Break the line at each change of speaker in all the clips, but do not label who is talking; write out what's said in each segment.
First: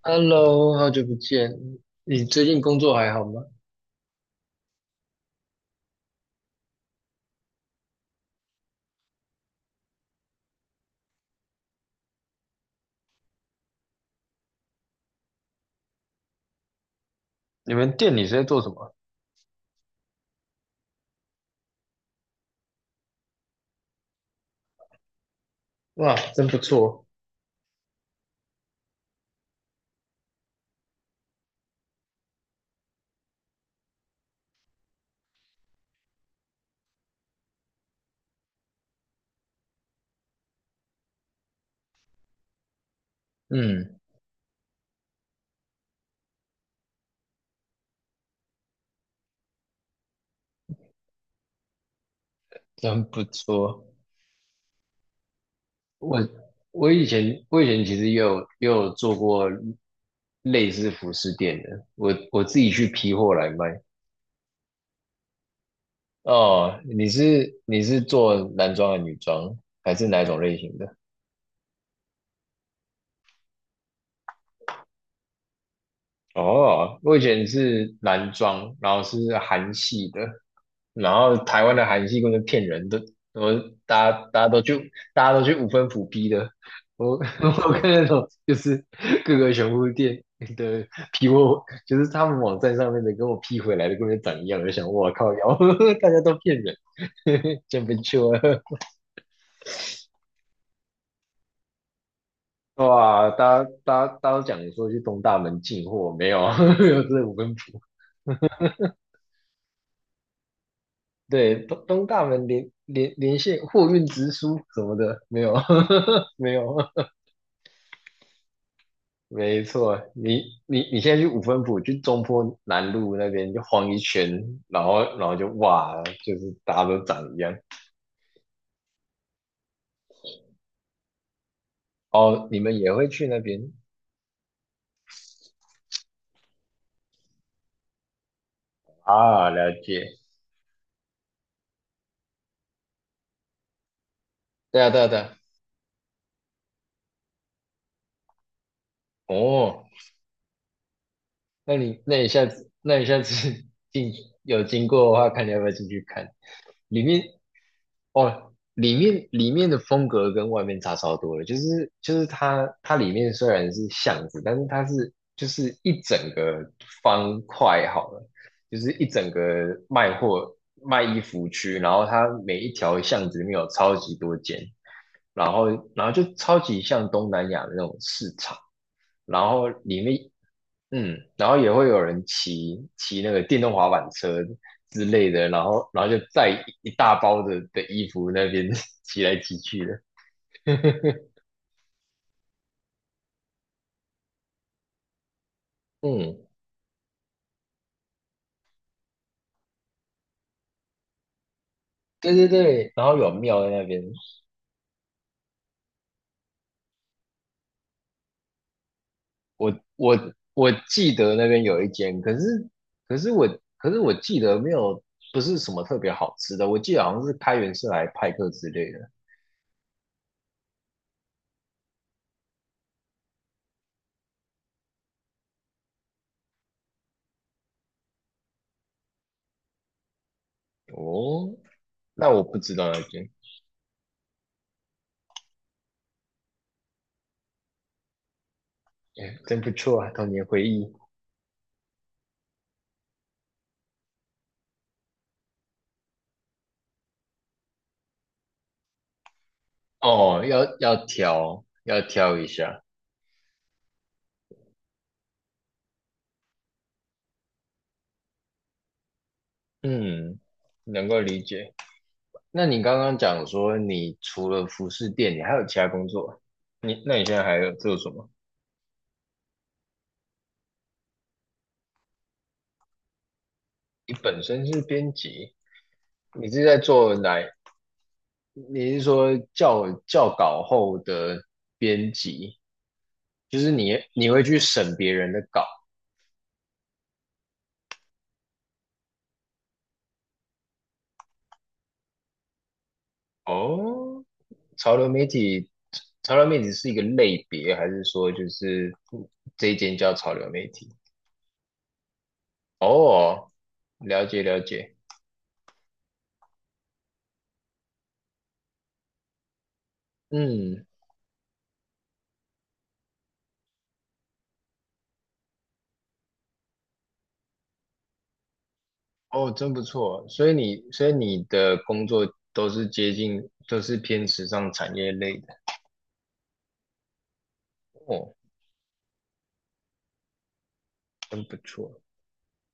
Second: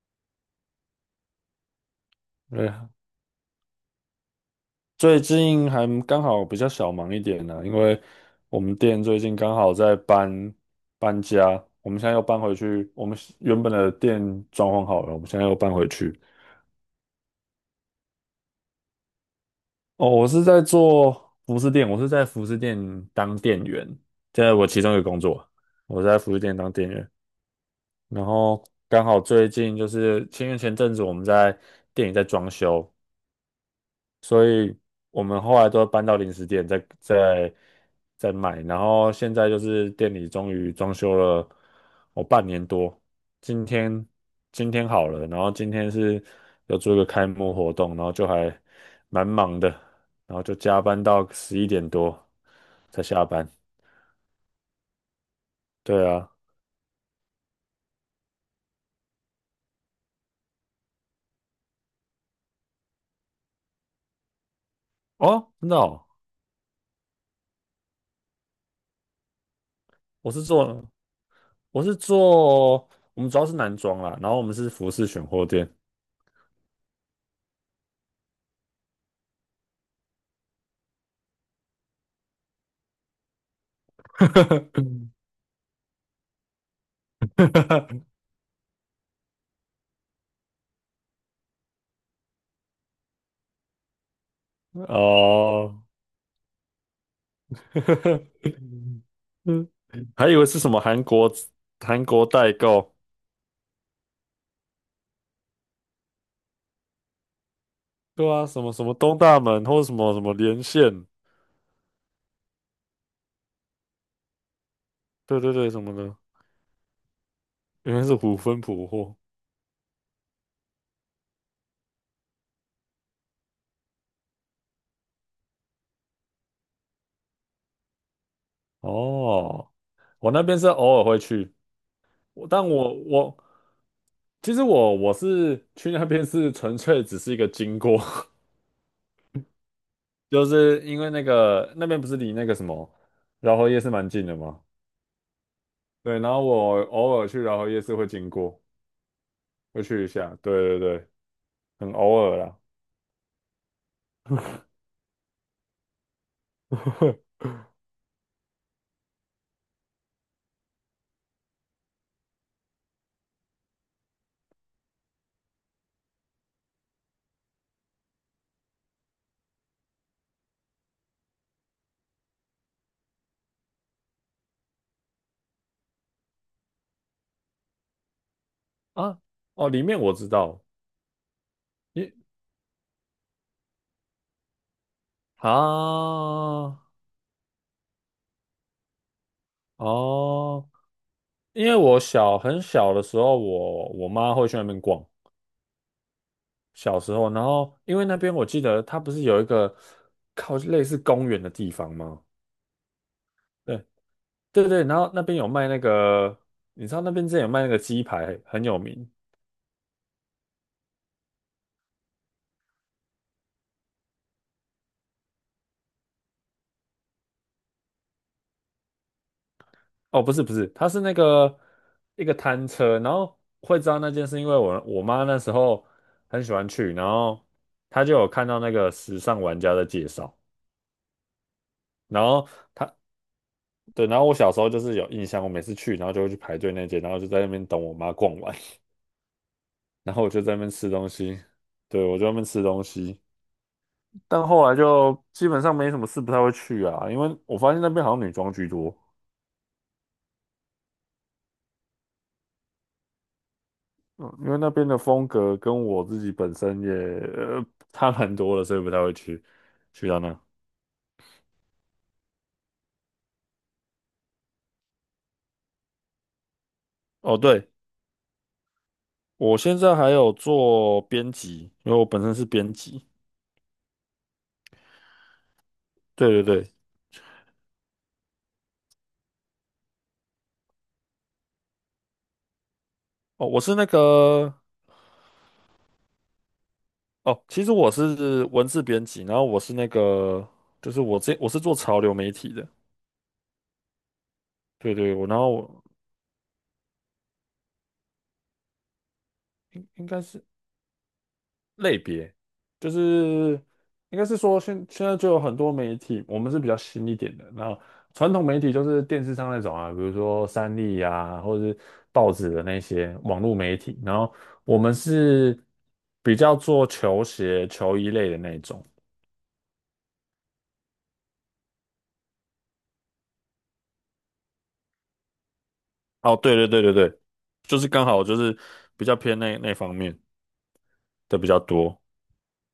Hello，好久不见，你最近
对，
工作还好吗？
最近还刚好比较小忙一点呢、因为我们店最近刚好在搬家，我们现在又搬回去，我们原本的店装潢好了，我们现在又搬回去。
你们店里是在做什么？
哦，我是在做服饰店，我是在服饰店当店员，这是我其中一个工作，我
哇，
在服饰
真不
店当店
错，
员。然后刚好最近就是，因为前阵子我们在店里在装修，所以我们后来都搬到零食店在卖，然后现在就是店里终于装修了我哦半年多，今
嗯，
天今天好了，然后今天是要做一个开幕活动，然后就还蛮忙的，然后就加班到11点多才
真不
下班。
错。
对
我
啊，
我以前其实也有做过类似服饰店的，我自己去批货来卖。
哦，真的哦，
哦，你是做男装还是女装，还是哪一
我
种
是
类型
做
的？
我是做。我们主要是男装啦，然后我们是服饰选货店。
哦，我以前是男装，然后是韩系的，然后台湾的韩系根本就骗人的，我大家大家都去 大家都去五分埔批的，我 我看那种就是各个熊物店的批货，就是他们网站上面的跟我批回来的跟本就长一样，我就想我靠，然后
哦，
大家都骗人，真 不
呵呵，
错，
嗯，还以为是什么韩国代 购，
哇，大家都讲说去东大门进货，没有，没有这五分埔。
对啊，什么什么东大门或者什么什么连线，
对，东大门连线货运直输什么的，没
对对
有，
对，什么的，
没有。
原来是虎分普货。
没错，你现在去五分埔，去中坡南路那边就晃一圈，然后就哇，就是大家都长一样。
哦，我那边是偶尔会去，我
哦，你
但
们也
我
会去那
我
边
其实我是去那边是纯粹只是一个经过，
啊？了解。
就是因为那个那边不是离那个什么饶河夜市蛮近的吗？
对啊，对啊，对啊。
对，然后我偶尔去饶河夜市会经过，会
哦，
去一下，对对对，
那
很
你
偶
那你
尔
下
啦。
次那你下次 进有经过的话，看你要不要进去看。里面哦，里面的风格跟外面差超多了，就是它里面虽然是巷子，但是它是就是一整个方块好了，就是一整个卖货卖衣服区，然后它每一条巷子里面有超级多间，然后然后就超级像东南亚的那种市场。
啊，
然后
哦，里面
里
我
面
知道，
然后也会有
你
人骑那个电动滑板车之类的，然后就
啊，
载一大包的衣服，那边 骑来骑去的。
哦，因为我小很小的时候，我妈会去那边逛，
嗯，
小时候，然后因为那边我记得它不是有一个靠类似公园的地方吗？
对对对，然后有庙在那
对
边，
对对，然后那边有卖那个，你知道那边之前有卖那个鸡排，很有名，
我我我记得那边有一间，可是我可是我记得没有，不是什么特别好吃的，我记得好像是开元社来派克之类的。
哦，不是不是，它是那个一个摊车，然后会知道那件事，因为我妈那时候很喜欢去，然后她就有看到那个时尚玩家的介绍，
哦，
然
那我
后
不知道那间。
对，然后我小时候就是有印象，我每次去，然后就会去排队那间，然后就在那边等我妈逛完，
哎，真不错 啊，
然后
童
我就
年
在那
回
边
忆。
吃东西，对，我就在那边吃东西，但后来就基本上没什么事，不太会去啊，因为我发现那边好像女装居多，
哦，要挑一下。
嗯，因为那边的风格跟我自己本身也差蛮多的，所以不太会去到那。
嗯，能够理解。那你刚刚讲说，你除了服饰店，你还有其他工作？那你现
哦，
在还
对，
有做什么？
我现在还有做编辑，因为我本身是编辑。
你本身是编辑，
对
你
对
是
对，
在做哪？你是说校稿后的编辑，
哦，
就
我
是
是那
你会去
个
审别人的稿？
哦，其实我是文字编辑，然后我是那个就是我是做潮流媒体的。
哦，
对
潮流
对，
媒
我然后
体。
我
潮流媒体是一个类别，还是说就是这一
应
间
应
叫
该
潮
是。
流媒体？
类别，就
哦，
是应
了
该是
解了
说现
解，
现在就有很多媒体，我们是比较新一点的。然后传统媒体就是电视上那种啊，比如说三
嗯。
立啊，或者是报纸的那些网络媒体。然后我们是比较做球鞋、球衣类的那种。
哦，真不错。所以你的工作都是接近，都是偏时尚产业类的。
哦，对对对对对，就是刚好
哦，
就是比较偏那方面的
真
比
不
较多。
错。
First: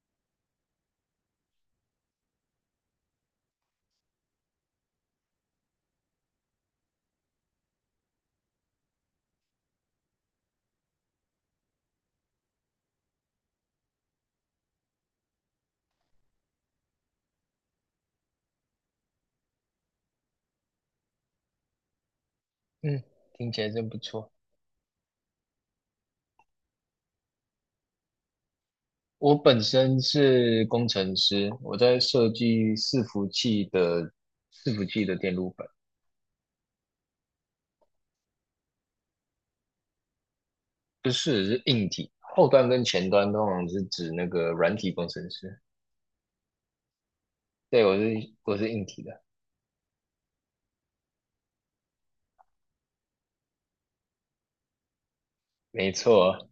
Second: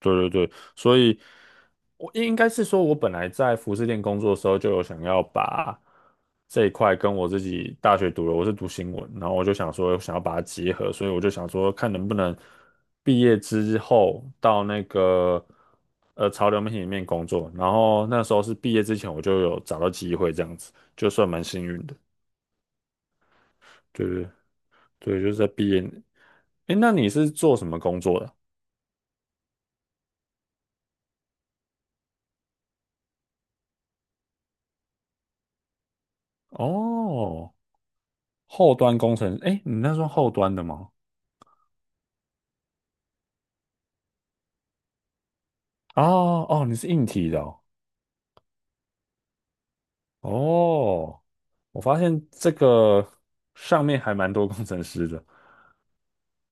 对对对，所以我应该是说，我本来在服饰店工作的时候，就有想要把这一块跟我自己大学读的，我是读新闻，然后我就想说，想要把它结合，所以我就想说，看能不能毕业之后到那个潮流媒体里面工作。然后那时候是毕业之前，我就有找到机会，这样子就算蛮幸运的。
嗯，听起来真不
对
错。
对对，就是在毕业。诶，那你是做什么工作的？
我本身是工程师，我在设计伺服器的电路板。
哦。后端工程，哎，你那算后端的吗？
不是，是硬体，后端跟前端通常是指那个软体工程师。
哦哦，你是硬体的哦。
对，我是硬体的，
哦，我发现这个上面还蛮多工程师的，
没错。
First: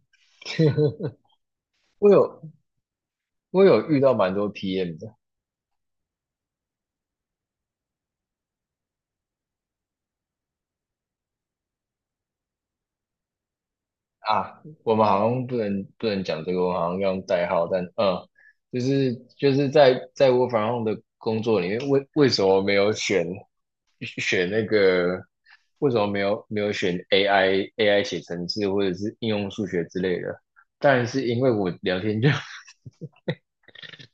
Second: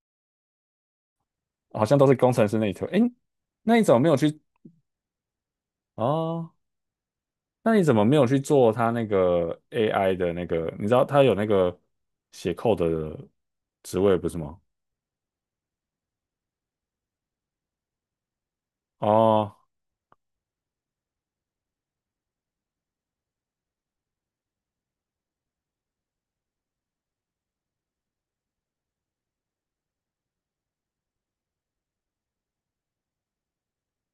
好像都
我
是工
有
程师那一头。哎，
我
那你
有
怎
遇
么没
到
有
蛮
去？
多 PM 的。
哦，那你怎么没有去做他那个 AI 的那个？你知道他有那个写 code 的职位不是吗？
啊，我们好像不能讲这个，我们好像要用代号，但就是就
哦
是在我反 r 的工作里面，为什么没有选那个？为什么没有选 AI 写程式或者是应用数学之类的？当然是因为我聊天就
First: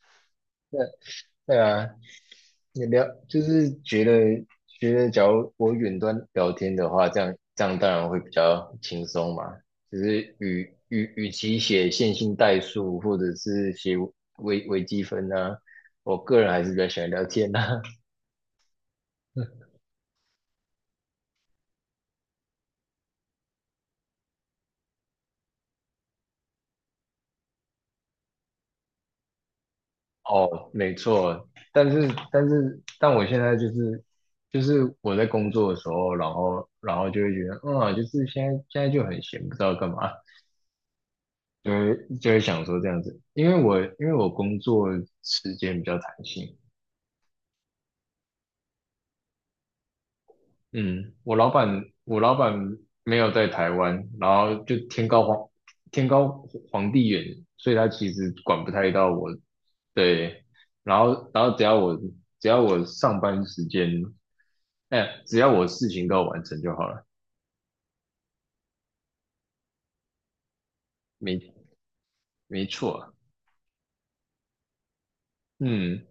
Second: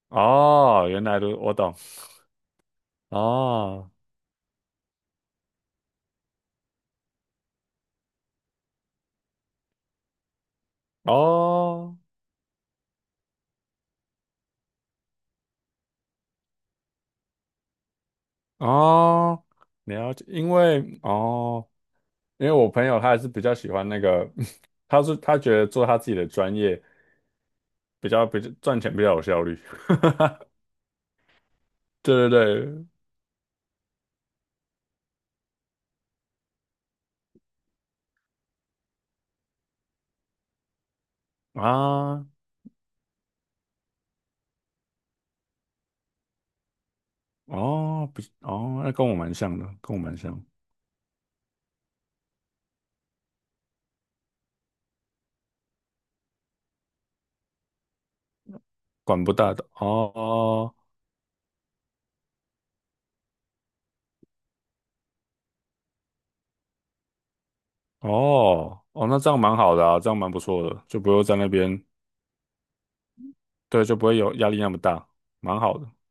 哦，原来都 我
对
懂。
啊，你聊就是
哦
觉得，假如我远端聊天的话，这样当然会比较轻松嘛。只是与其写
哦
线性代数或者是写微积分啊，我个人还是比较喜欢聊天啊。
哦，了解，因为我朋友他还是比较喜欢那个，他觉得做他自己的专业比较赚钱比较有效率。
哦，没错，但是
对对
但是
对，
但我现在就是我在工作的时候，然后就会觉得，就是现在就很闲，不知道干嘛。就会
啊，
就会想说这样子，因为我工作时间比较弹性，
哦，那跟我蛮像的，跟我蛮像，
嗯，我老板没有在台湾，然后就天高皇帝远，所以他其实管不太到
管
我。
不大的，哦
对，
哦
然后只要我上班时间，哎，只要我事情都有完成就好了，
哦哦，那这样蛮好的啊，这样蛮不错的，就不用在那
没
边，
没错啊，
对，就不会有压力那么大，蛮好的。
嗯。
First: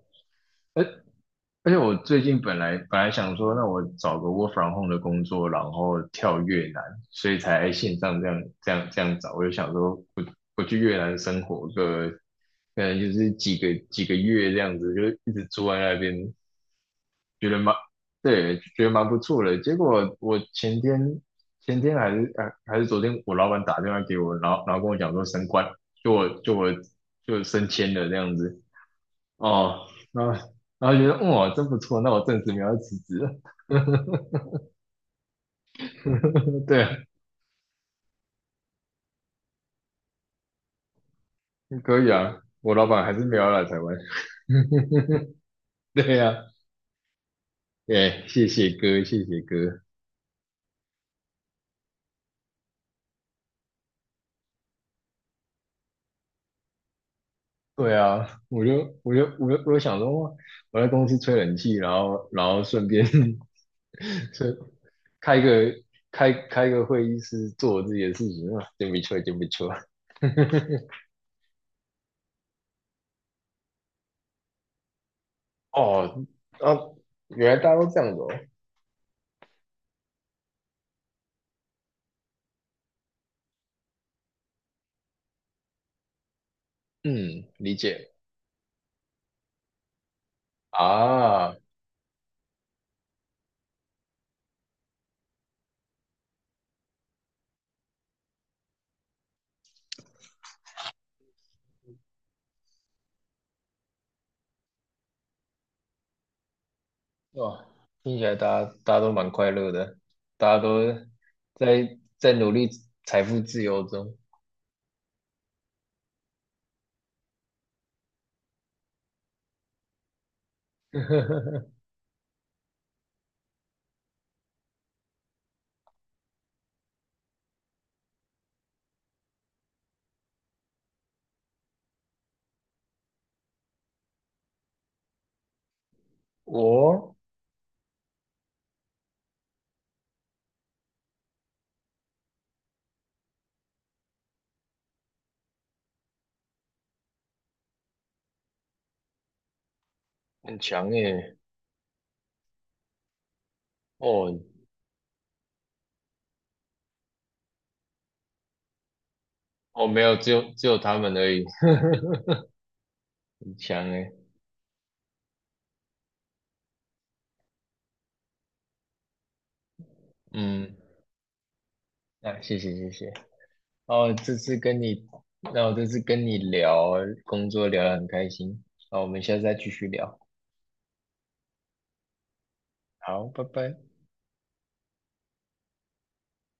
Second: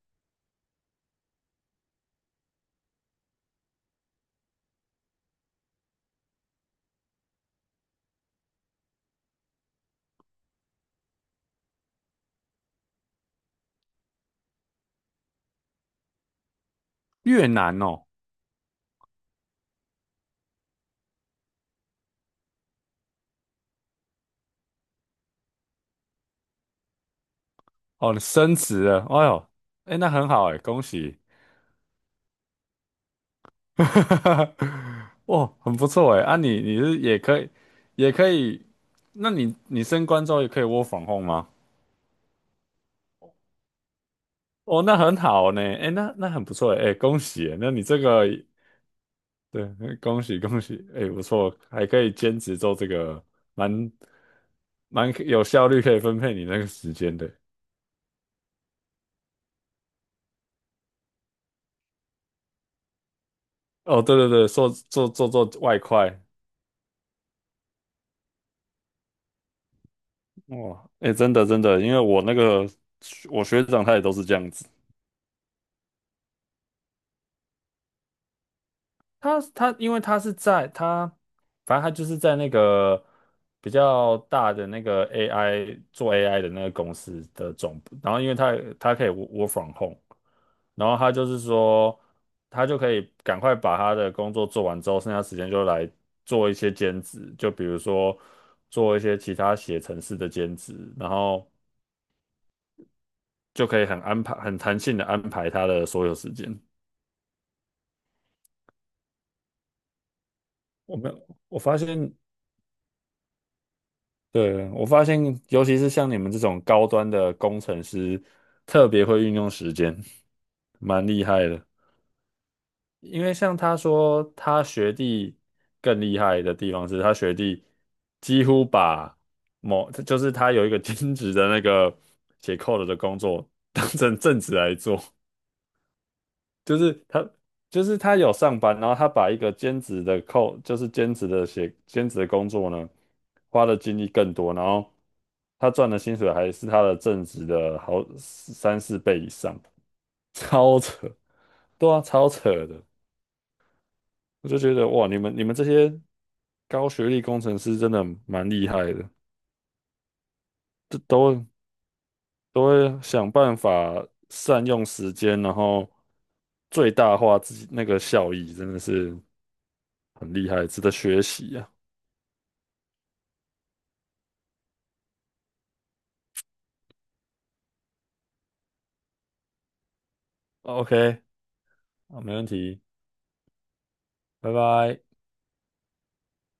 而且我最近本来想说，那我找个 work from home 的工作，然后跳越南，所以才线上这样找。我就想说我，我去越南生活个，可能就是几个月这样子，就一直住在那边，
越
觉得蛮
南哦，
对，觉得蛮不错的。结果我前天还是昨天，我老板打电话给我，然后跟我讲说升官，就我就我就升迁了
哦，
这
你
样
升
子。
职了，哎呦，
哦，
哎，那
然
很
后
好哎，恭
然后觉得，
喜。
哇，真不错，那我暂时没有辞职了。
哈哈 哈，哇，很不错哎！你
对啊，
是也可以，也可以，那你升官之后也可以窝 o r 吗？
可以啊，我老板还是没有来台湾。
哦，那很好呢，哎，那
对
那
呀、
很
啊，
不错哎，哎恭喜诶那你这
哎，
个
谢谢哥，谢谢哥。
对，恭喜恭喜，哎，不错，还可以兼职做这个，蛮蛮有效率，可以分配你那个时间的。
对啊，我就想说，哇，我在公司吹冷气，然后顺便
哦，对对
吹
对，做做做
开
做
个
外快，
开开个会议室做我自己的事情啊，真不错，真不错。
哇，哎，真的真的，因为我那个学长他也都是这样子。
哦，啊，原来大家都这样子哦。
因为他是在他，反正他就是在那个比较大的那个 AI 做 AI 的那个公司
嗯，
的
理
总部，然
解
后因为他可以 work from home，然后他就是
啊。
说他就可以赶快把他的工作做完之后，剩下时间就来做一些兼职，就比如说做一些其他写程式的兼职，然后就可以很安排很弹性的安排他的所有时间。
哇，听起来大家都蛮快乐的，大家都
我没有，我发现。
在努力财富自由中。
对，我发现，尤其是像你们这种高端的工程师，特别会运用时间，蛮厉害的。因为像他说，他学弟更厉害的地方是他学弟几乎把某，就是他有一个 兼职的那个写 code 的工作当成正职来做。就是
我
他，就是他有上班，然后他把一个兼职的扣，就是兼职的写兼职的工作呢，花的精力更多，然后他赚的薪水还是他的正职的好三四倍以上，
很
超
强
扯，
耶，
对啊，超扯的，
哦
我就觉得哇，你们这些高学历工程师真的蛮厉害的，
我没有，只有他
都
们而已，
都都会想
很
办
强
法
耶。
善用时间，然后最大化自己那个效益，真的是。很厉害，
嗯，
值得学习啊。
那谢谢谢谢。哦，这次跟你，那我这次跟你聊工作聊得很开心，好，我们下次再继续聊。
OK，啊，没问题，
好，拜拜。
拜拜。